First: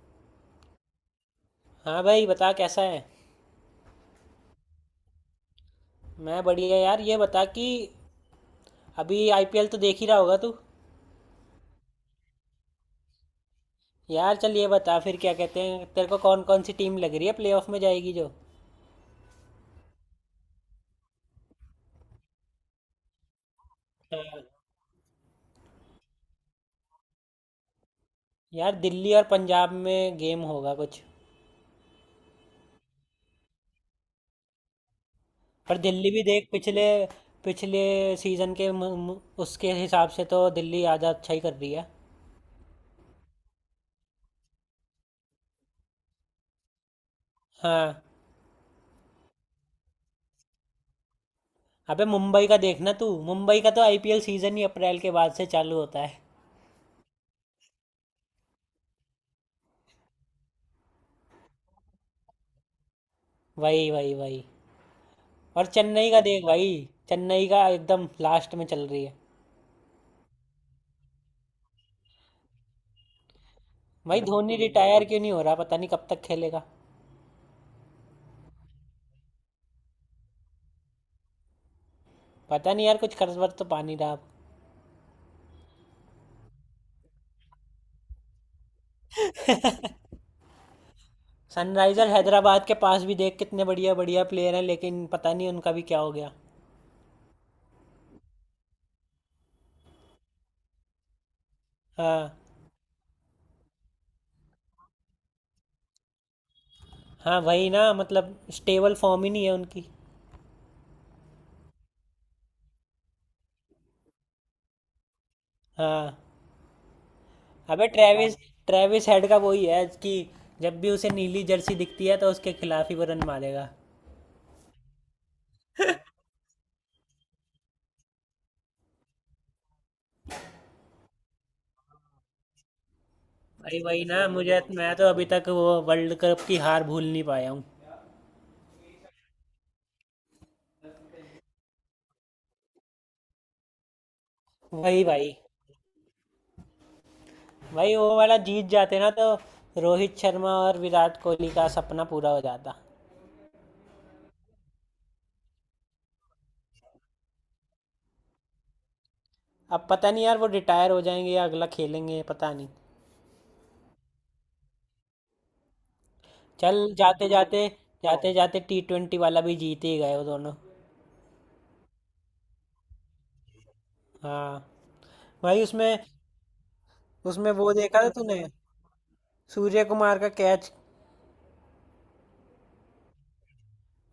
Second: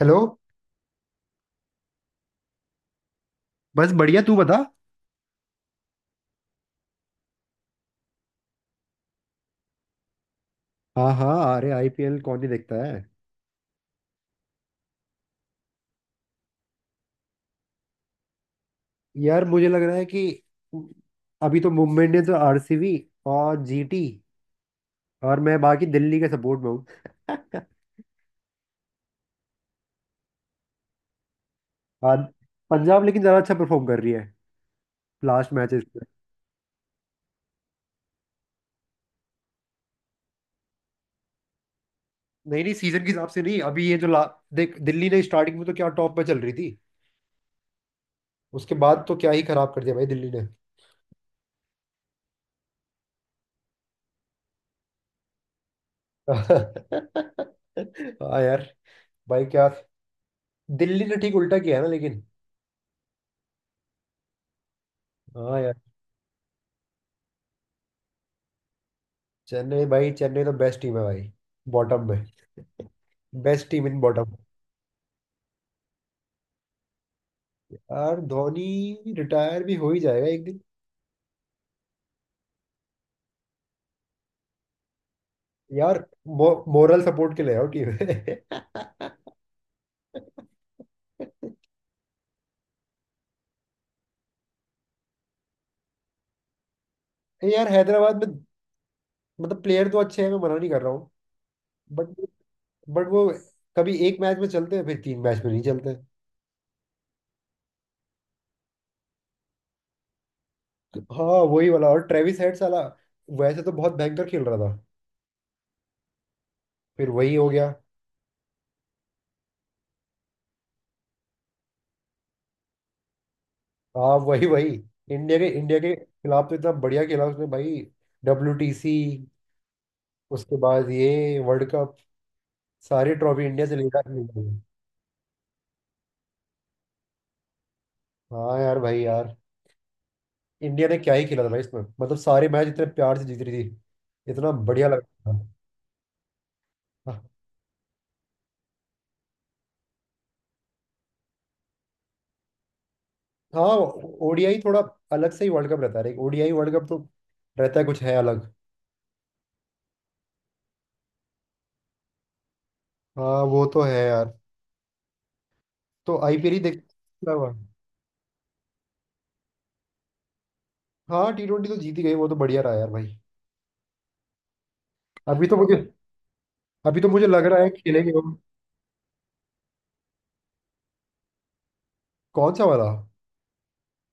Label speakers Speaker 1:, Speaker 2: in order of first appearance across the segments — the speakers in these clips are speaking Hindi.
Speaker 1: हेलो।
Speaker 2: हाँ भाई बता कैसा है।
Speaker 1: बस बढ़िया तू बता।
Speaker 2: मैं बढ़िया यार, ये बता कि अभी आईपीएल तो देख ही रहा होगा तू।
Speaker 1: हाँ हाँ, अरे आईपीएल कौन ही देखता है।
Speaker 2: यार चल ये बता फिर, क्या कहते हैं तेरे को, कौन कौन सी टीम लग रही है प्लेऑफ में जाएगी जो।
Speaker 1: यार मुझे लग रहा है कि अभी तो मुंबई इंडियंस और आरसीबी और जीटी, और मैं बाकी दिल्ली के सपोर्ट में हूँ।
Speaker 2: यार दिल्ली और पंजाब में गेम होगा कुछ।
Speaker 1: हाँ, पंजाब लेकिन ज़्यादा अच्छा परफॉर्म कर रही है लास्ट
Speaker 2: पर
Speaker 1: मैचेस में।
Speaker 2: दिल्ली भी देख पिछले पिछले सीजन के मु- मु- उसके हिसाब से तो दिल्ली आधा अच्छा ही कर रही है।
Speaker 1: नहीं नहीं, सीजन के हिसाब से नहीं, अभी ये जो ला, देख दिल्ली ने स्टार्टिंग में तो क्या टॉप पे चल रही थी।
Speaker 2: हाँ।
Speaker 1: उसके बाद तो क्या ही खराब कर दिया भाई दिल्ली ने।
Speaker 2: अबे मुंबई का देखना तू, मुंबई का तो आईपीएल सीजन ही अप्रैल के बाद से चालू होता है।
Speaker 1: हाँ यार, भाई क्या, दिल्ली ने ठीक उल्टा किया है ना लेकिन।
Speaker 2: वही वही वही। और
Speaker 1: हाँ।
Speaker 2: चेन्नई का देख भाई, चेन्नई का एकदम लास्ट में चल रही है।
Speaker 1: चेन्नई, भाई चेन्नई तो बेस्ट टीम है भाई, बॉटम में। बेस्ट टीम इन
Speaker 2: भाई
Speaker 1: बॉटम।
Speaker 2: धोनी रिटायर क्यों नहीं हो रहा, पता नहीं कब तक खेलेगा।
Speaker 1: यार धोनी रिटायर भी हो ही जाएगा एक दिन।
Speaker 2: पता नहीं यार कुछ कर्जवर तो पा नहीं रहा अब।
Speaker 1: यार मोरल सपोर्ट के लिए आओ टीम में।
Speaker 2: सनराइजर हैदराबाद के पास भी देख कितने बढ़िया बढ़िया प्लेयर हैं, लेकिन पता नहीं उनका भी क्या हो गया।
Speaker 1: यार हैदराबाद में मतलब प्लेयर तो अच्छे हैं, मैं मना नहीं कर रहा हूँ बट
Speaker 2: हाँ।
Speaker 1: बट वो कभी एक मैच में चलते हैं फिर तीन मैच में नहीं चलते।
Speaker 2: हाँ वही ना, मतलब स्टेबल फॉर्म ही नहीं है उनकी।
Speaker 1: हाँ वही वाला। और ट्रेविस हेड साला वैसे तो बहुत भयंकर खेल रहा था,
Speaker 2: हाँ।
Speaker 1: फिर वही हो गया।
Speaker 2: अबे ट्रेविस ट्रेविस हेड का वही है कि जब भी उसे नीली जर्सी दिखती है तो उसके खिलाफ ही वो रन मारेगा।
Speaker 1: हाँ वही वही। इंडिया के खिलाफ तो इतना बढ़िया खेला उसने भाई। डब्ल्यूटीसी, उसके बाद ये वर्ल्ड कप, सारी ट्रॉफी इंडिया से
Speaker 2: भाई वही
Speaker 1: लेकर
Speaker 2: ना,
Speaker 1: आया
Speaker 2: मुझे,
Speaker 1: है।
Speaker 2: मैं तो अभी तक वो वर्ल्ड कप की हार भूल नहीं पाया हूँ।
Speaker 1: हाँ यार, भाई यार, इंडिया ने क्या ही खेला था भाई इसमें, मतलब सारे मैच इतने प्यार से जीत रही थी, इतना बढ़िया लग
Speaker 2: वही भाई।
Speaker 1: रहा था।
Speaker 2: भाई वो वाला जीत जाते ना तो रोहित शर्मा और विराट कोहली का सपना पूरा हो जाता।
Speaker 1: हाँ, ओडीआई थोड़ा अलग से ही वर्ल्ड कप रहता है, ओडीआई वर्ल्ड कप तो रहता है, कुछ है अलग।
Speaker 2: अब पता नहीं यार वो रिटायर हो जाएंगे या अगला खेलेंगे, पता नहीं।
Speaker 1: हाँ वो तो है यार, तो आईपीएल ही
Speaker 2: चल
Speaker 1: देख
Speaker 2: जाते
Speaker 1: क्या हुआ।
Speaker 2: जाते जाते जाते टी ट्वेंटी वाला भी जीत ही गए वो दोनों।
Speaker 1: हाँ टी ट्वेंटी तो जीत ही गई, वो तो बढ़िया रहा यार भाई।
Speaker 2: हाँ
Speaker 1: अभी तो
Speaker 2: भाई।
Speaker 1: मुझे
Speaker 2: उसमें
Speaker 1: अभी तो मुझे लग
Speaker 2: उसमें
Speaker 1: रहा है
Speaker 2: वो देखा था
Speaker 1: खेलेंगे वो।
Speaker 2: तूने, सूर्य कुमार का कैच।
Speaker 1: कौन सा वाला?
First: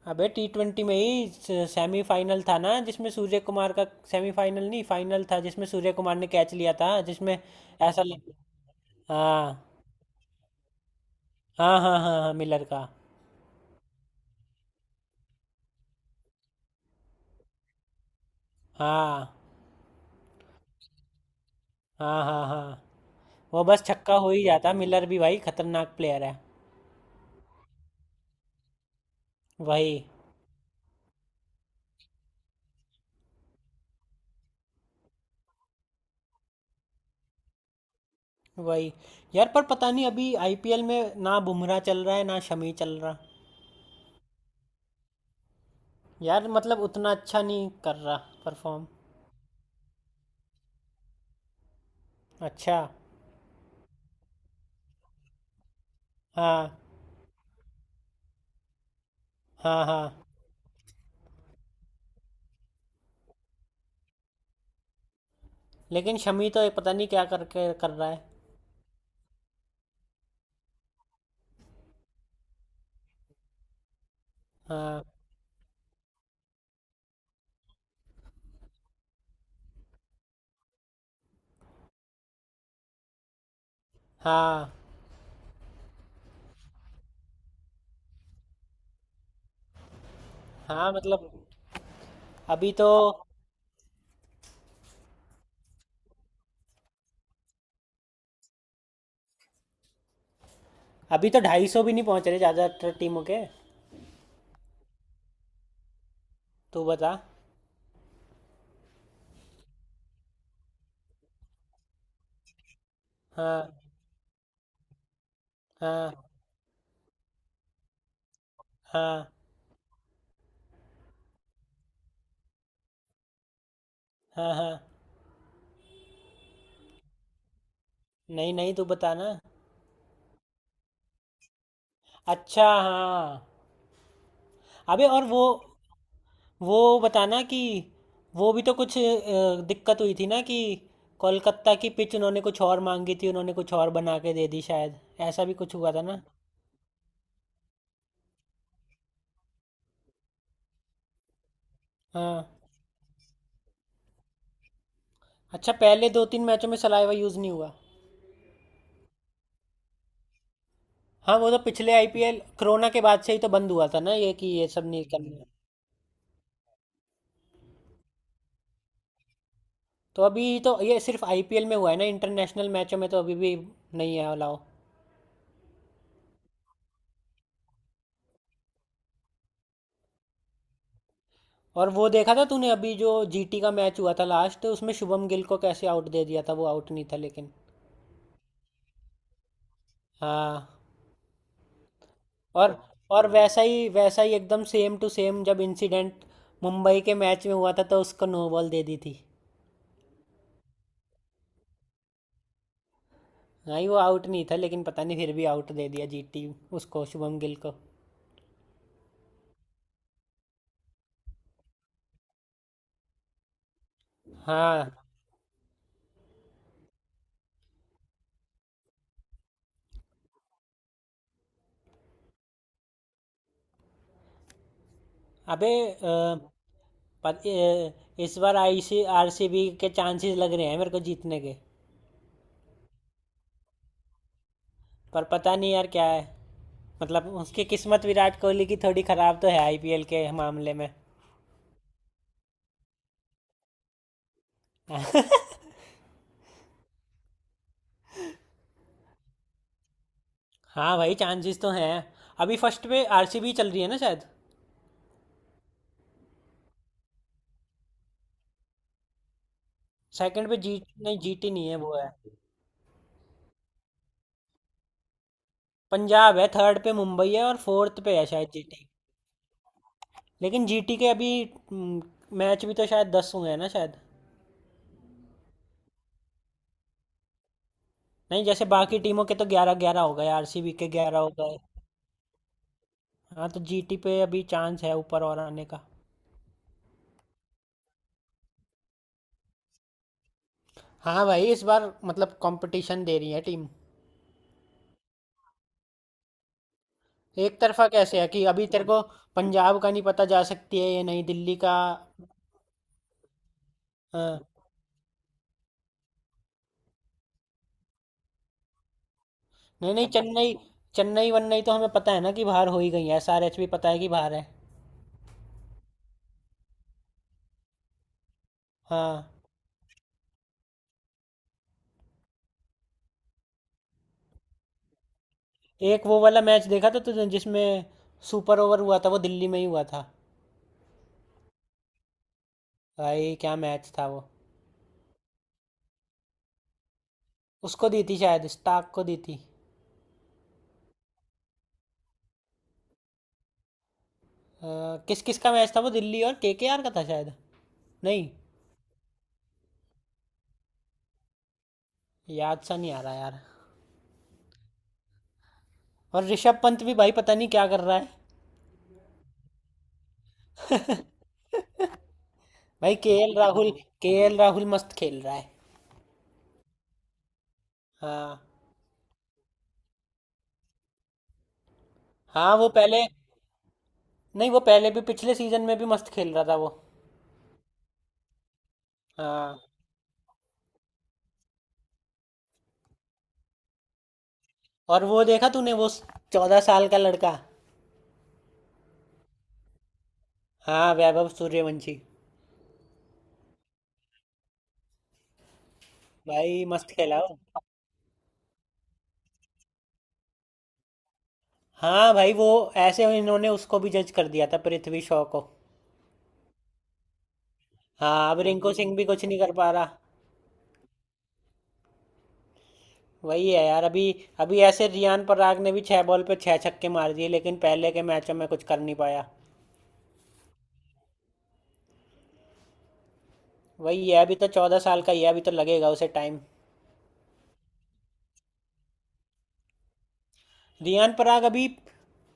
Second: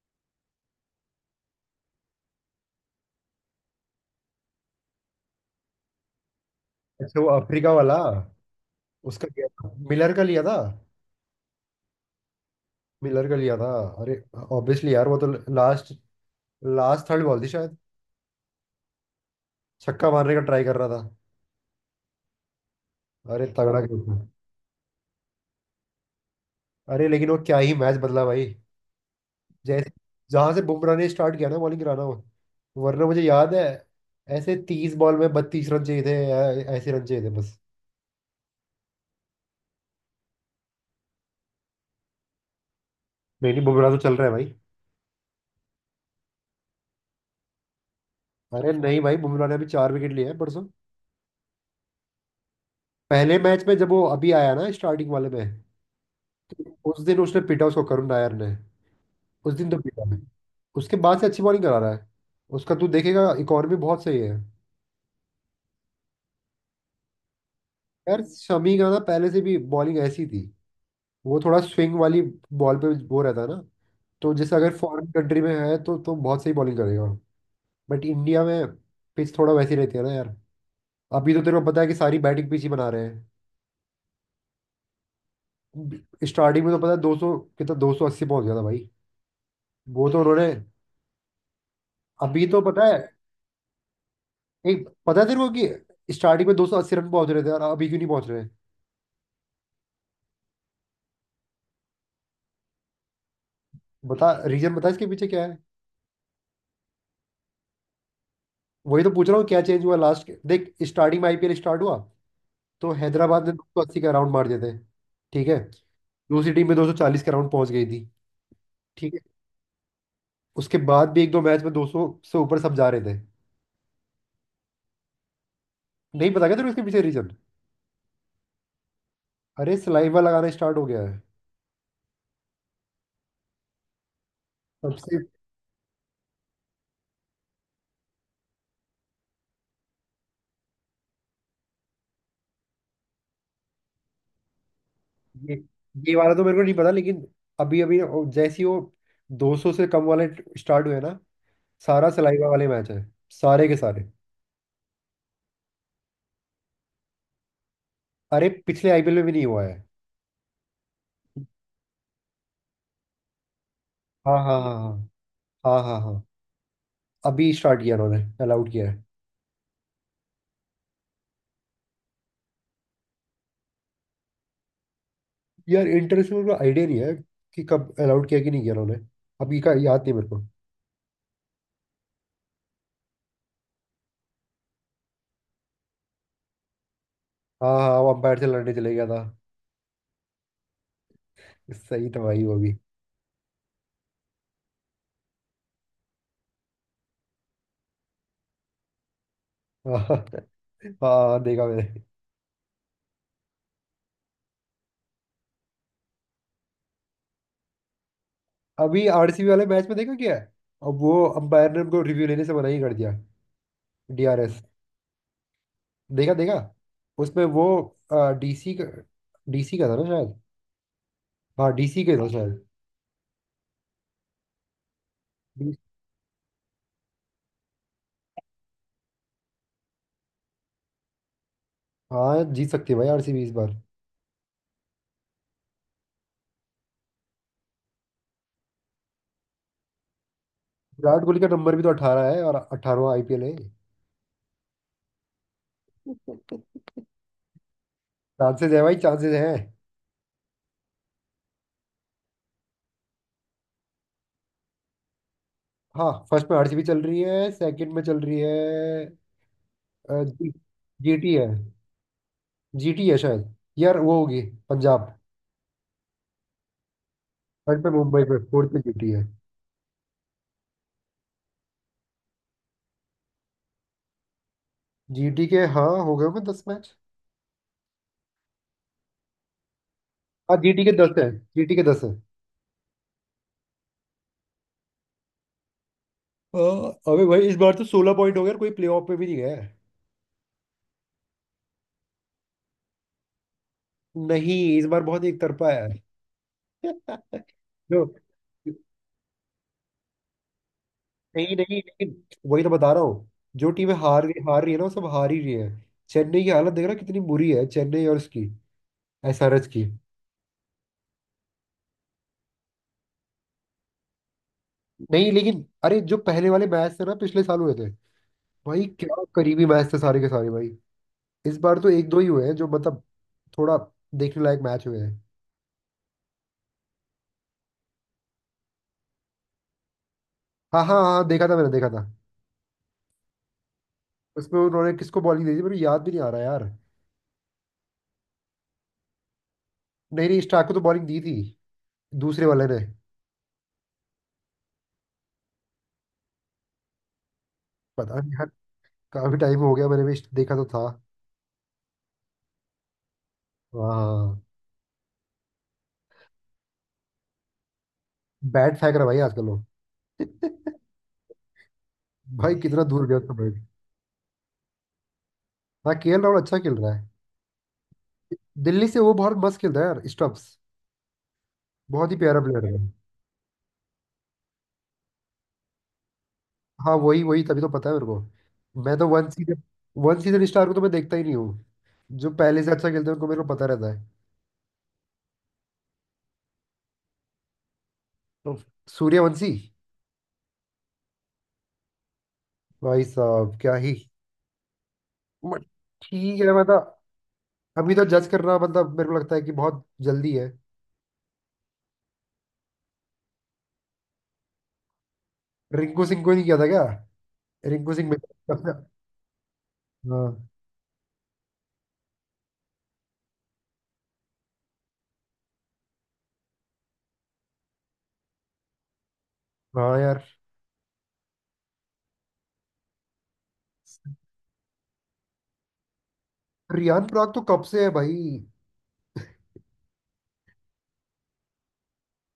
Speaker 2: अबे टी ट्वेंटी में ही सेमीफाइनल था ना, जिसमें सूर्य कुमार का, सेमीफाइनल नहीं फाइनल था, जिसमें सूर्य कुमार ने कैच लिया था,
Speaker 1: अच्छा वो
Speaker 2: जिसमें
Speaker 1: अफ्रीका वाला,
Speaker 2: ऐसा लग।
Speaker 1: उसका लिया था,
Speaker 2: हाँ
Speaker 1: मिलर का लिया था।
Speaker 2: हाँ हाँ हाँ हाँ, मिलर का।
Speaker 1: मिलर का लिया था। अरे ऑब्वियसली यार, वो तो लास्ट लास्ट थर्ड बॉल थी शायद।
Speaker 2: हाँ
Speaker 1: छक्का मारने का ट्राई कर रहा था।
Speaker 2: हाँ हाँ हाँ।
Speaker 1: अरे
Speaker 2: वो
Speaker 1: तगड़ा
Speaker 2: बस
Speaker 1: खेल
Speaker 2: छक्का
Speaker 1: था।
Speaker 2: हो ही जाता, मिलर भी भाई खतरनाक प्लेयर है।
Speaker 1: अरे लेकिन वो क्या ही मैच बदला भाई, जैसे
Speaker 2: वही
Speaker 1: जहां से बुमराह ने स्टार्ट किया ना बॉलिंग कराना, वो वरना मुझे याद है। ऐसे तीस बॉल में बत्तीस रन चाहिए थे, ऐसे रन चाहिए थे बस।
Speaker 2: वही। यार पर पता नहीं अभी आईपीएल में ना बुमराह चल रहा है ना शमी चल रहा।
Speaker 1: नहीं नहीं, बुमराह तो चल रहा है भाई।
Speaker 2: यार मतलब उतना अच्छा नहीं कर रहा
Speaker 1: अरे
Speaker 2: परफॉर्म।
Speaker 1: नहीं भाई, बुमराह ने अभी चार विकेट लिए हैं परसों।
Speaker 2: अच्छा।
Speaker 1: पहले मैच में जब वो अभी आया ना, स्टार्टिंग वाले में,
Speaker 2: हाँ
Speaker 1: उस दिन उसने पीटा उसको करुण नायर ने। उस दिन तो
Speaker 2: हाँ
Speaker 1: पीटा है।
Speaker 2: हाँ।
Speaker 1: उसके बाद से अच्छी बॉलिंग करा रहा है, उसका तू देखेगा इकॉनमी बहुत सही है।
Speaker 2: लेकिन शमी तो ये पता नहीं क्या करके कर रहा है।
Speaker 1: यार शमी का ना पहले से भी बॉलिंग ऐसी थी, वो थोड़ा स्विंग वाली बॉल पे वो रहता है ना, तो जैसे अगर
Speaker 2: हाँ
Speaker 1: फॉरेन कंट्री में है तो बहुत सही बॉलिंग करेगा। बट इंडिया में पिच थोड़ा वैसी रहती है ना यार। अभी तो तेरे को पता है कि सारी बैटिंग पिच ही बना रहे
Speaker 2: हाँ
Speaker 1: हैं। स्टार्टिंग में तो पता है दो सौ कितना, दो सौ अस्सी पहुंच गया था भाई, वो तो उन्होंने।
Speaker 2: हाँ मतलब
Speaker 1: अभी तो
Speaker 2: अभी
Speaker 1: पता
Speaker 2: तो।
Speaker 1: है, एक पता है तेरे को कि स्टार्टिंग में दो सौ अस्सी रन पहुंच रहे थे और अभी क्यों नहीं पहुंच रहे।
Speaker 2: अभी तो 250 भी नहीं पहुंच रहे ज़्यादातर टीमों के।
Speaker 1: बता, रीजन बता इसके पीछे क्या है।
Speaker 2: तू बता।
Speaker 1: वही तो पूछ रहा हूँ क्या चेंज हुआ, लास्ट के देख, स्टार्टिंग में आईपीएल स्टार्ट हुआ तो हैदराबाद ने दो सौ
Speaker 2: हाँ
Speaker 1: अस्सी का राउंड मार दिए थे। ठीक है।
Speaker 2: हाँ
Speaker 1: दूसरी टीम में दो सौ चालीस का राउंड पहुंच गई थी। ठीक है।
Speaker 2: हाँ
Speaker 1: उसके बाद भी एक दो मैच में दो सौ से ऊपर सब जा रहे थे।
Speaker 2: हाँ हाँ।
Speaker 1: नहीं पता क्या तेरे को इसके पीछे रीजन?
Speaker 2: नहीं नहीं तू बता ना।
Speaker 1: अरे सलाइवा लगाना स्टार्ट हो गया है
Speaker 2: अच्छा हाँ। अबे
Speaker 1: सबसे।
Speaker 2: और वो बताना कि वो भी तो कुछ दिक्कत हुई थी ना कि कोलकाता की पिच उन्होंने कुछ और मांगी थी, उन्होंने कुछ और बना के दे दी शायद, ऐसा भी
Speaker 1: ये
Speaker 2: कुछ हुआ था
Speaker 1: ये
Speaker 2: ना।
Speaker 1: वाला तो मेरे को नहीं पता लेकिन, अभी अभी जैसे ही वो 200 से कम वाले स्टार्ट हुए ना, सारा सलाइवा
Speaker 2: हाँ।
Speaker 1: वाले मैच है, सारे के सारे।
Speaker 2: अच्छा पहले दो तीन मैचों में सलाइवा यूज़ नहीं हुआ।
Speaker 1: अरे पिछले आईपीएल में भी नहीं हुआ है।
Speaker 2: हाँ वो तो पिछले आईपीएल कोरोना के बाद से ही तो बंद हुआ था ना, ये
Speaker 1: हाँ
Speaker 2: कि
Speaker 1: हाँ
Speaker 2: ये
Speaker 1: हाँ
Speaker 2: सब नहीं करना।
Speaker 1: हाँ। हाँ हाँ हाँ, अभी स्टार्ट किया उन्होंने, अलाउड किया है।
Speaker 2: तो अभी तो ये सिर्फ आईपीएल में हुआ है ना, इंटरनेशनल मैचों में तो अभी भी नहीं है अलाउ।
Speaker 1: यार इंटरनेशनल का आइडिया नहीं है कि कब अलाउड किया कि नहीं किया उन्होंने, अभी का याद नहीं मेरे को।
Speaker 2: और वो देखा था तूने अभी जो जीटी का मैच हुआ था लास्ट, उसमें शुभम गिल को कैसे आउट दे दिया था, वो आउट नहीं था लेकिन।
Speaker 1: हाँ हाँ, वो अंपायर से लड़ने चले गया था।
Speaker 2: हाँ।
Speaker 1: सही था भाई वो भी।
Speaker 2: और और वैसा ही एकदम सेम टू सेम जब इंसिडेंट मुंबई के मैच में हुआ था, तो उसको नो बॉल दे दी थी।
Speaker 1: हाँ, हाँ, देखा मैंने।
Speaker 2: हाँ ही, वो आउट नहीं था लेकिन पता नहीं फिर भी आउट दे दिया जीटी उसको, शुभम गिल को।
Speaker 1: अभी आरसीबी वाले मैच में देखा क्या है, अब वो अंपायर ने उनको रिव्यू लेने से मना ही कर दिया, डीआरएस।
Speaker 2: हाँ
Speaker 1: देखा देखा, उसमें वो डीसी का डीसी का था ना शायद, हाँ डीसी के था शायद।
Speaker 2: अबे
Speaker 1: डी-
Speaker 2: इस बार आईसी आरसीबी के चांसेस लग रहे हैं मेरे को जीतने के।
Speaker 1: हाँ जीत सकती है भाई आरसीबी इस बार।
Speaker 2: पर पता नहीं यार क्या है, मतलब उसकी किस्मत, विराट कोहली की थोड़ी ख़राब तो है आईपीएल के मामले में।
Speaker 1: विराट कोहली का नंबर भी तो 18 है और 18वां आईपीएल है। चांसेस है भाई, चांसेस है।
Speaker 2: हाँ भाई चांसेस तो हैं। अभी फर्स्ट पे आरसीबी चल रही है ना शायद।
Speaker 1: हाँ फर्स्ट में आरसीबी चल रही है, सेकंड में चल रही है।
Speaker 2: सेकंड
Speaker 1: जी,
Speaker 2: पे जीट नहीं,
Speaker 1: जीटी है,
Speaker 2: जीटी नहीं है, वो है
Speaker 1: जीटी है शायद, यार वो होगी पंजाब।
Speaker 2: पंजाब। है थर्ड पे मुंबई है और
Speaker 1: थर्ड पे
Speaker 2: फोर्थ पे
Speaker 1: मुंबई
Speaker 2: है
Speaker 1: पे,
Speaker 2: शायद
Speaker 1: फोर्थ पे
Speaker 2: जीटी।
Speaker 1: जीटी है।
Speaker 2: लेकिन जीटी के अभी मैच भी तो शायद 10 हुए हैं ना शायद।
Speaker 1: जीटी के, हाँ हो गए होंगे दस मैच।
Speaker 2: नहीं, जैसे बाकी टीमों के तो 11 11 हो गए,
Speaker 1: हाँ
Speaker 2: आरसीबी
Speaker 1: जीटी
Speaker 2: के
Speaker 1: के दस
Speaker 2: 11
Speaker 1: है,
Speaker 2: हो गए।
Speaker 1: जीटी के दस है।
Speaker 2: हाँ, तो जीटी पे अभी चांस है ऊपर और आने का।
Speaker 1: हाँ, अबे भाई इस बार तो सोलह पॉइंट हो गया और कोई प्लेऑफ में भी नहीं गया है।
Speaker 2: हाँ भाई इस बार मतलब कंपटीशन दे रही है टीम।
Speaker 1: नहीं इस बार बहुत एक तरफा है।
Speaker 2: एक तरफा
Speaker 1: जो,
Speaker 2: कैसे है कि अभी तेरे को पंजाब का नहीं पता, जा सकती है ये, नहीं
Speaker 1: नहीं
Speaker 2: दिल्ली का।
Speaker 1: नहीं नहीं, वही तो बता रहा हूँ। जो टीमें हार
Speaker 2: हाँ,
Speaker 1: रही, हार रही है ना, वो सब हार ही रही है। चेन्नई की हालत देख रहा है कितनी बुरी है, चेन्नई और उसकी एसआरएच की।
Speaker 2: नहीं नहीं चेन्नई, चेन्नई वन्नई तो हमें पता है ना कि बाहर हो ही गई है, एसआरएच भी पता है कि बाहर है।
Speaker 1: नहीं लेकिन अरे जो पहले वाले मैच थे ना, पिछले साल हुए थे भाई, क्या
Speaker 2: हाँ।
Speaker 1: करीबी मैच थे सारे के सारे भाई। इस बार तो एक दो ही हुए हैं जो मतलब थोड़ा देखने लायक मैच हुए हैं।
Speaker 2: एक वो वाला मैच देखा था तुझे जिसमें सुपर ओवर हुआ था, वो दिल्ली में ही हुआ था,
Speaker 1: हाँ हाँ हाँ, देखा था मैंने, देखा था।
Speaker 2: भाई क्या मैच था वो।
Speaker 1: उसमें उन्होंने किसको बॉलिंग दी थी मेरे को याद भी नहीं आ रहा यार।
Speaker 2: उसको दी थी शायद, स्टार्क को दी थी।
Speaker 1: नहीं नहीं स्टार्क को तो बॉलिंग दी थी, दूसरे वाले ने।
Speaker 2: किस किस का मैच था वो, दिल्ली और केकेआर का था शायद।
Speaker 1: पता
Speaker 2: नहीं,
Speaker 1: नहीं यार, काफी टाइम हो गया, मैंने भी देखा तो था।
Speaker 2: याद सा नहीं आ रहा यार।
Speaker 1: हाँ,
Speaker 2: और ऋषभ पंत भी भाई पता नहीं क्या कर रहा है।
Speaker 1: बैट फेंक रहा है भाई आजकल वो। भाई कितना
Speaker 2: भाई
Speaker 1: दूर गया उसका
Speaker 2: KL
Speaker 1: bat.
Speaker 2: Rahul KL Rahul मस्त खेल रहा है।
Speaker 1: हाँ के एल राहुल अच्छा खेल रहा है।
Speaker 2: हाँ।
Speaker 1: दिल्ली से वो बहुत मस्त खेलता है यार स्टम्प्स, बहुत ही प्यारा
Speaker 2: हाँ
Speaker 1: प्लेयर
Speaker 2: वो
Speaker 1: है।
Speaker 2: पहले, नहीं वो पहले भी पिछले सीजन में भी मस्त खेल रहा था वो।
Speaker 1: हाँ वही वही, तभी तो पता है मेरे को। मैं तो वन
Speaker 2: हाँ
Speaker 1: सीजन वन सीजन स्टार को तो मैं देखता ही नहीं हूँ। जो पहले से अच्छा खेलते हैं उनको मेरे को पता रहता है।
Speaker 2: और वो देखा तूने वो 14 साल का लड़का।
Speaker 1: तो सूर्यवंशी,
Speaker 2: हाँ वैभव सूर्यवंशी,
Speaker 1: भाई साहब क्या ही, मत- ठीक है
Speaker 2: भाई मस्त
Speaker 1: मतलब,
Speaker 2: खेला वो।
Speaker 1: अभी तो जज करना मतलब मेरे को लगता है कि बहुत जल्दी है।
Speaker 2: हाँ भाई वो ऐसे इन्होंने उसको भी जज कर दिया था, पृथ्वी शॉ को।
Speaker 1: रिंकू सिंह को नहीं किया था क्या? रिंकू सिंह
Speaker 2: हाँ,
Speaker 1: मेरे
Speaker 2: अब
Speaker 1: को,
Speaker 2: रिंकू
Speaker 1: लगता
Speaker 2: सिंह भी कुछ नहीं कर पा रहा।
Speaker 1: है, हाँ
Speaker 2: वही है यार अभी। अभी ऐसे रियान पराग ने भी 6 बॉल पे 6 छक्के मार दिए, लेकिन पहले के मैचों में कुछ कर नहीं पाया।
Speaker 1: हाँ यार।
Speaker 2: वही है, अभी तो 14 साल का ही है, अभी तो लगेगा उसे टाइम।
Speaker 1: रियान पराग तो कब से है भाई।
Speaker 2: रियान पराग अभी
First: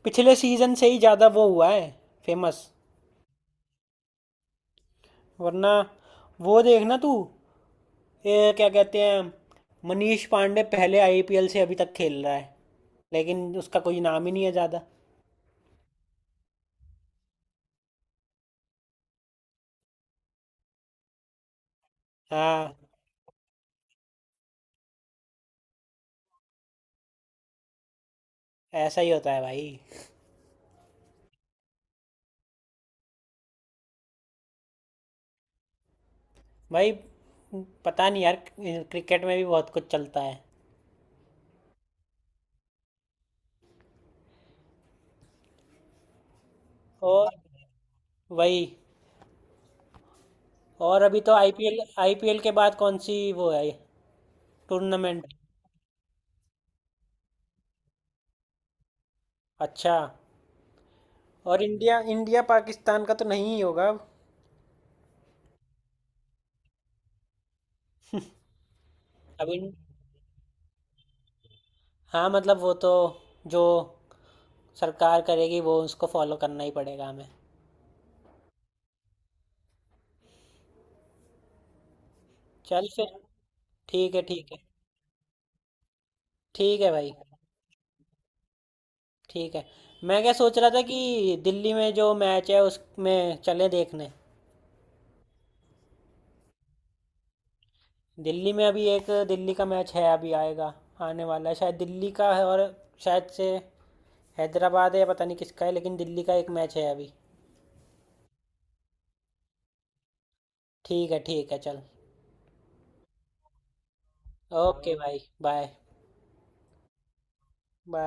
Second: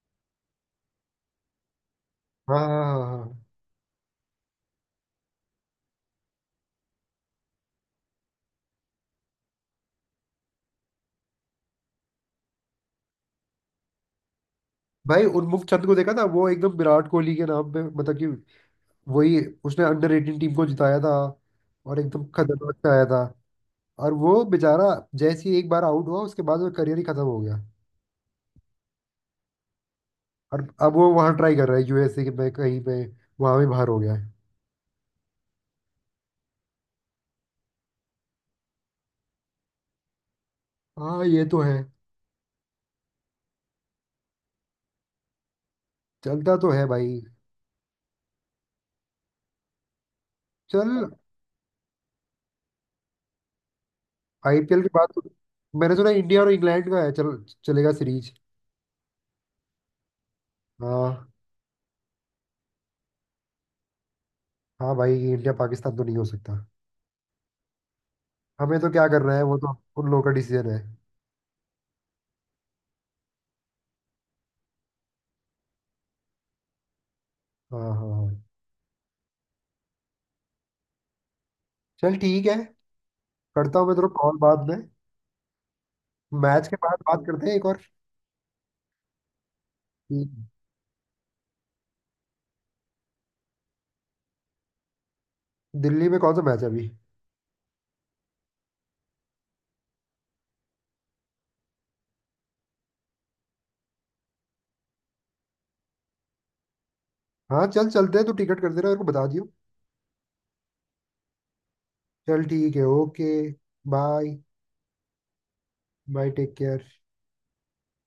Speaker 2: पिछले सीजन से ही ज़्यादा वो हुआ है
Speaker 1: हाँ
Speaker 2: फेमस।
Speaker 1: हाँ हाँ हाँ।
Speaker 2: वरना वो देखना तू, ये क्या कहते हैं, मनीष पांडे पहले आईपीएल से अभी तक खेल रहा है, लेकिन उसका कोई नाम ही नहीं है ज़्यादा।
Speaker 1: भाई उन्मुख चंद को देखा था, वो एकदम विराट कोहली के नाम पे मतलब कि, वही, उसने अंडर एटीन टीम को जिताया था, और एकदम खतरनाक
Speaker 2: हाँ
Speaker 1: से आया था। और वो बेचारा जैसे ही एक बार आउट हुआ, उसके बाद वो करियर ही खत्म हो गया।
Speaker 2: ऐसा ही होता है भाई।
Speaker 1: और अब वो वहां ट्राई कर रहा है यूएसए के में कहीं पे, वहां भी बाहर हो गया है।
Speaker 2: भाई पता नहीं यार क्रिकेट में भी बहुत कुछ चलता है।
Speaker 1: हाँ ये तो है, चलता तो है भाई।
Speaker 2: और वही।
Speaker 1: चल
Speaker 2: और अभी तो आईपीएल आईपीएल के बाद कौन सी वो है,
Speaker 1: आईपीएल के बाद,
Speaker 2: टूर्नामेंट।
Speaker 1: मैंने सुना इंडिया और इंग्लैंड का है, चल चलेगा सीरीज।
Speaker 2: अच्छा।
Speaker 1: हाँ।
Speaker 2: और इंडिया इंडिया पाकिस्तान का तो नहीं ही होगा अब।
Speaker 1: हाँ भाई इंडिया पाकिस्तान तो नहीं हो सकता, हमें तो क्या करना है,
Speaker 2: अब
Speaker 1: वो तो
Speaker 2: इन,
Speaker 1: उन लोगों का डिसीजन है।
Speaker 2: हाँ मतलब वो तो, जो सरकार करेगी वो उसको फॉलो करना ही पड़ेगा हमें।
Speaker 1: हाँ हाँ हाँ, चल ठीक है।
Speaker 2: चल फिर।
Speaker 1: करता हूँ मैं तेरे को
Speaker 2: ठीक है
Speaker 1: कॉल
Speaker 2: ठीक है।
Speaker 1: बाद में, मैच के
Speaker 2: ठीक है
Speaker 1: बाद
Speaker 2: भाई
Speaker 1: बात करते हैं एक और।
Speaker 2: ठीक है। मैं
Speaker 1: ठीक
Speaker 2: क्या
Speaker 1: है।
Speaker 2: सोच रहा था कि दिल्ली में जो मैच है उसमें चले देखने।
Speaker 1: दिल्ली में कौन सा मैच है अभी?
Speaker 2: दिल्ली में अभी एक दिल्ली का मैच है अभी आएगा, आने वाला है शायद, दिल्ली का है, और शायद से हैदराबाद है, पता नहीं किसका है, लेकिन दिल्ली का एक मैच है अभी।
Speaker 1: हाँ चल चलते हैं, तू टिकट कर देना मेरे को बता दियो।
Speaker 2: ठीक है चल।
Speaker 1: चल ठीक है, ओके, बाय।
Speaker 2: ओके भाई bye.
Speaker 1: Bye, take care.
Speaker 2: Bye.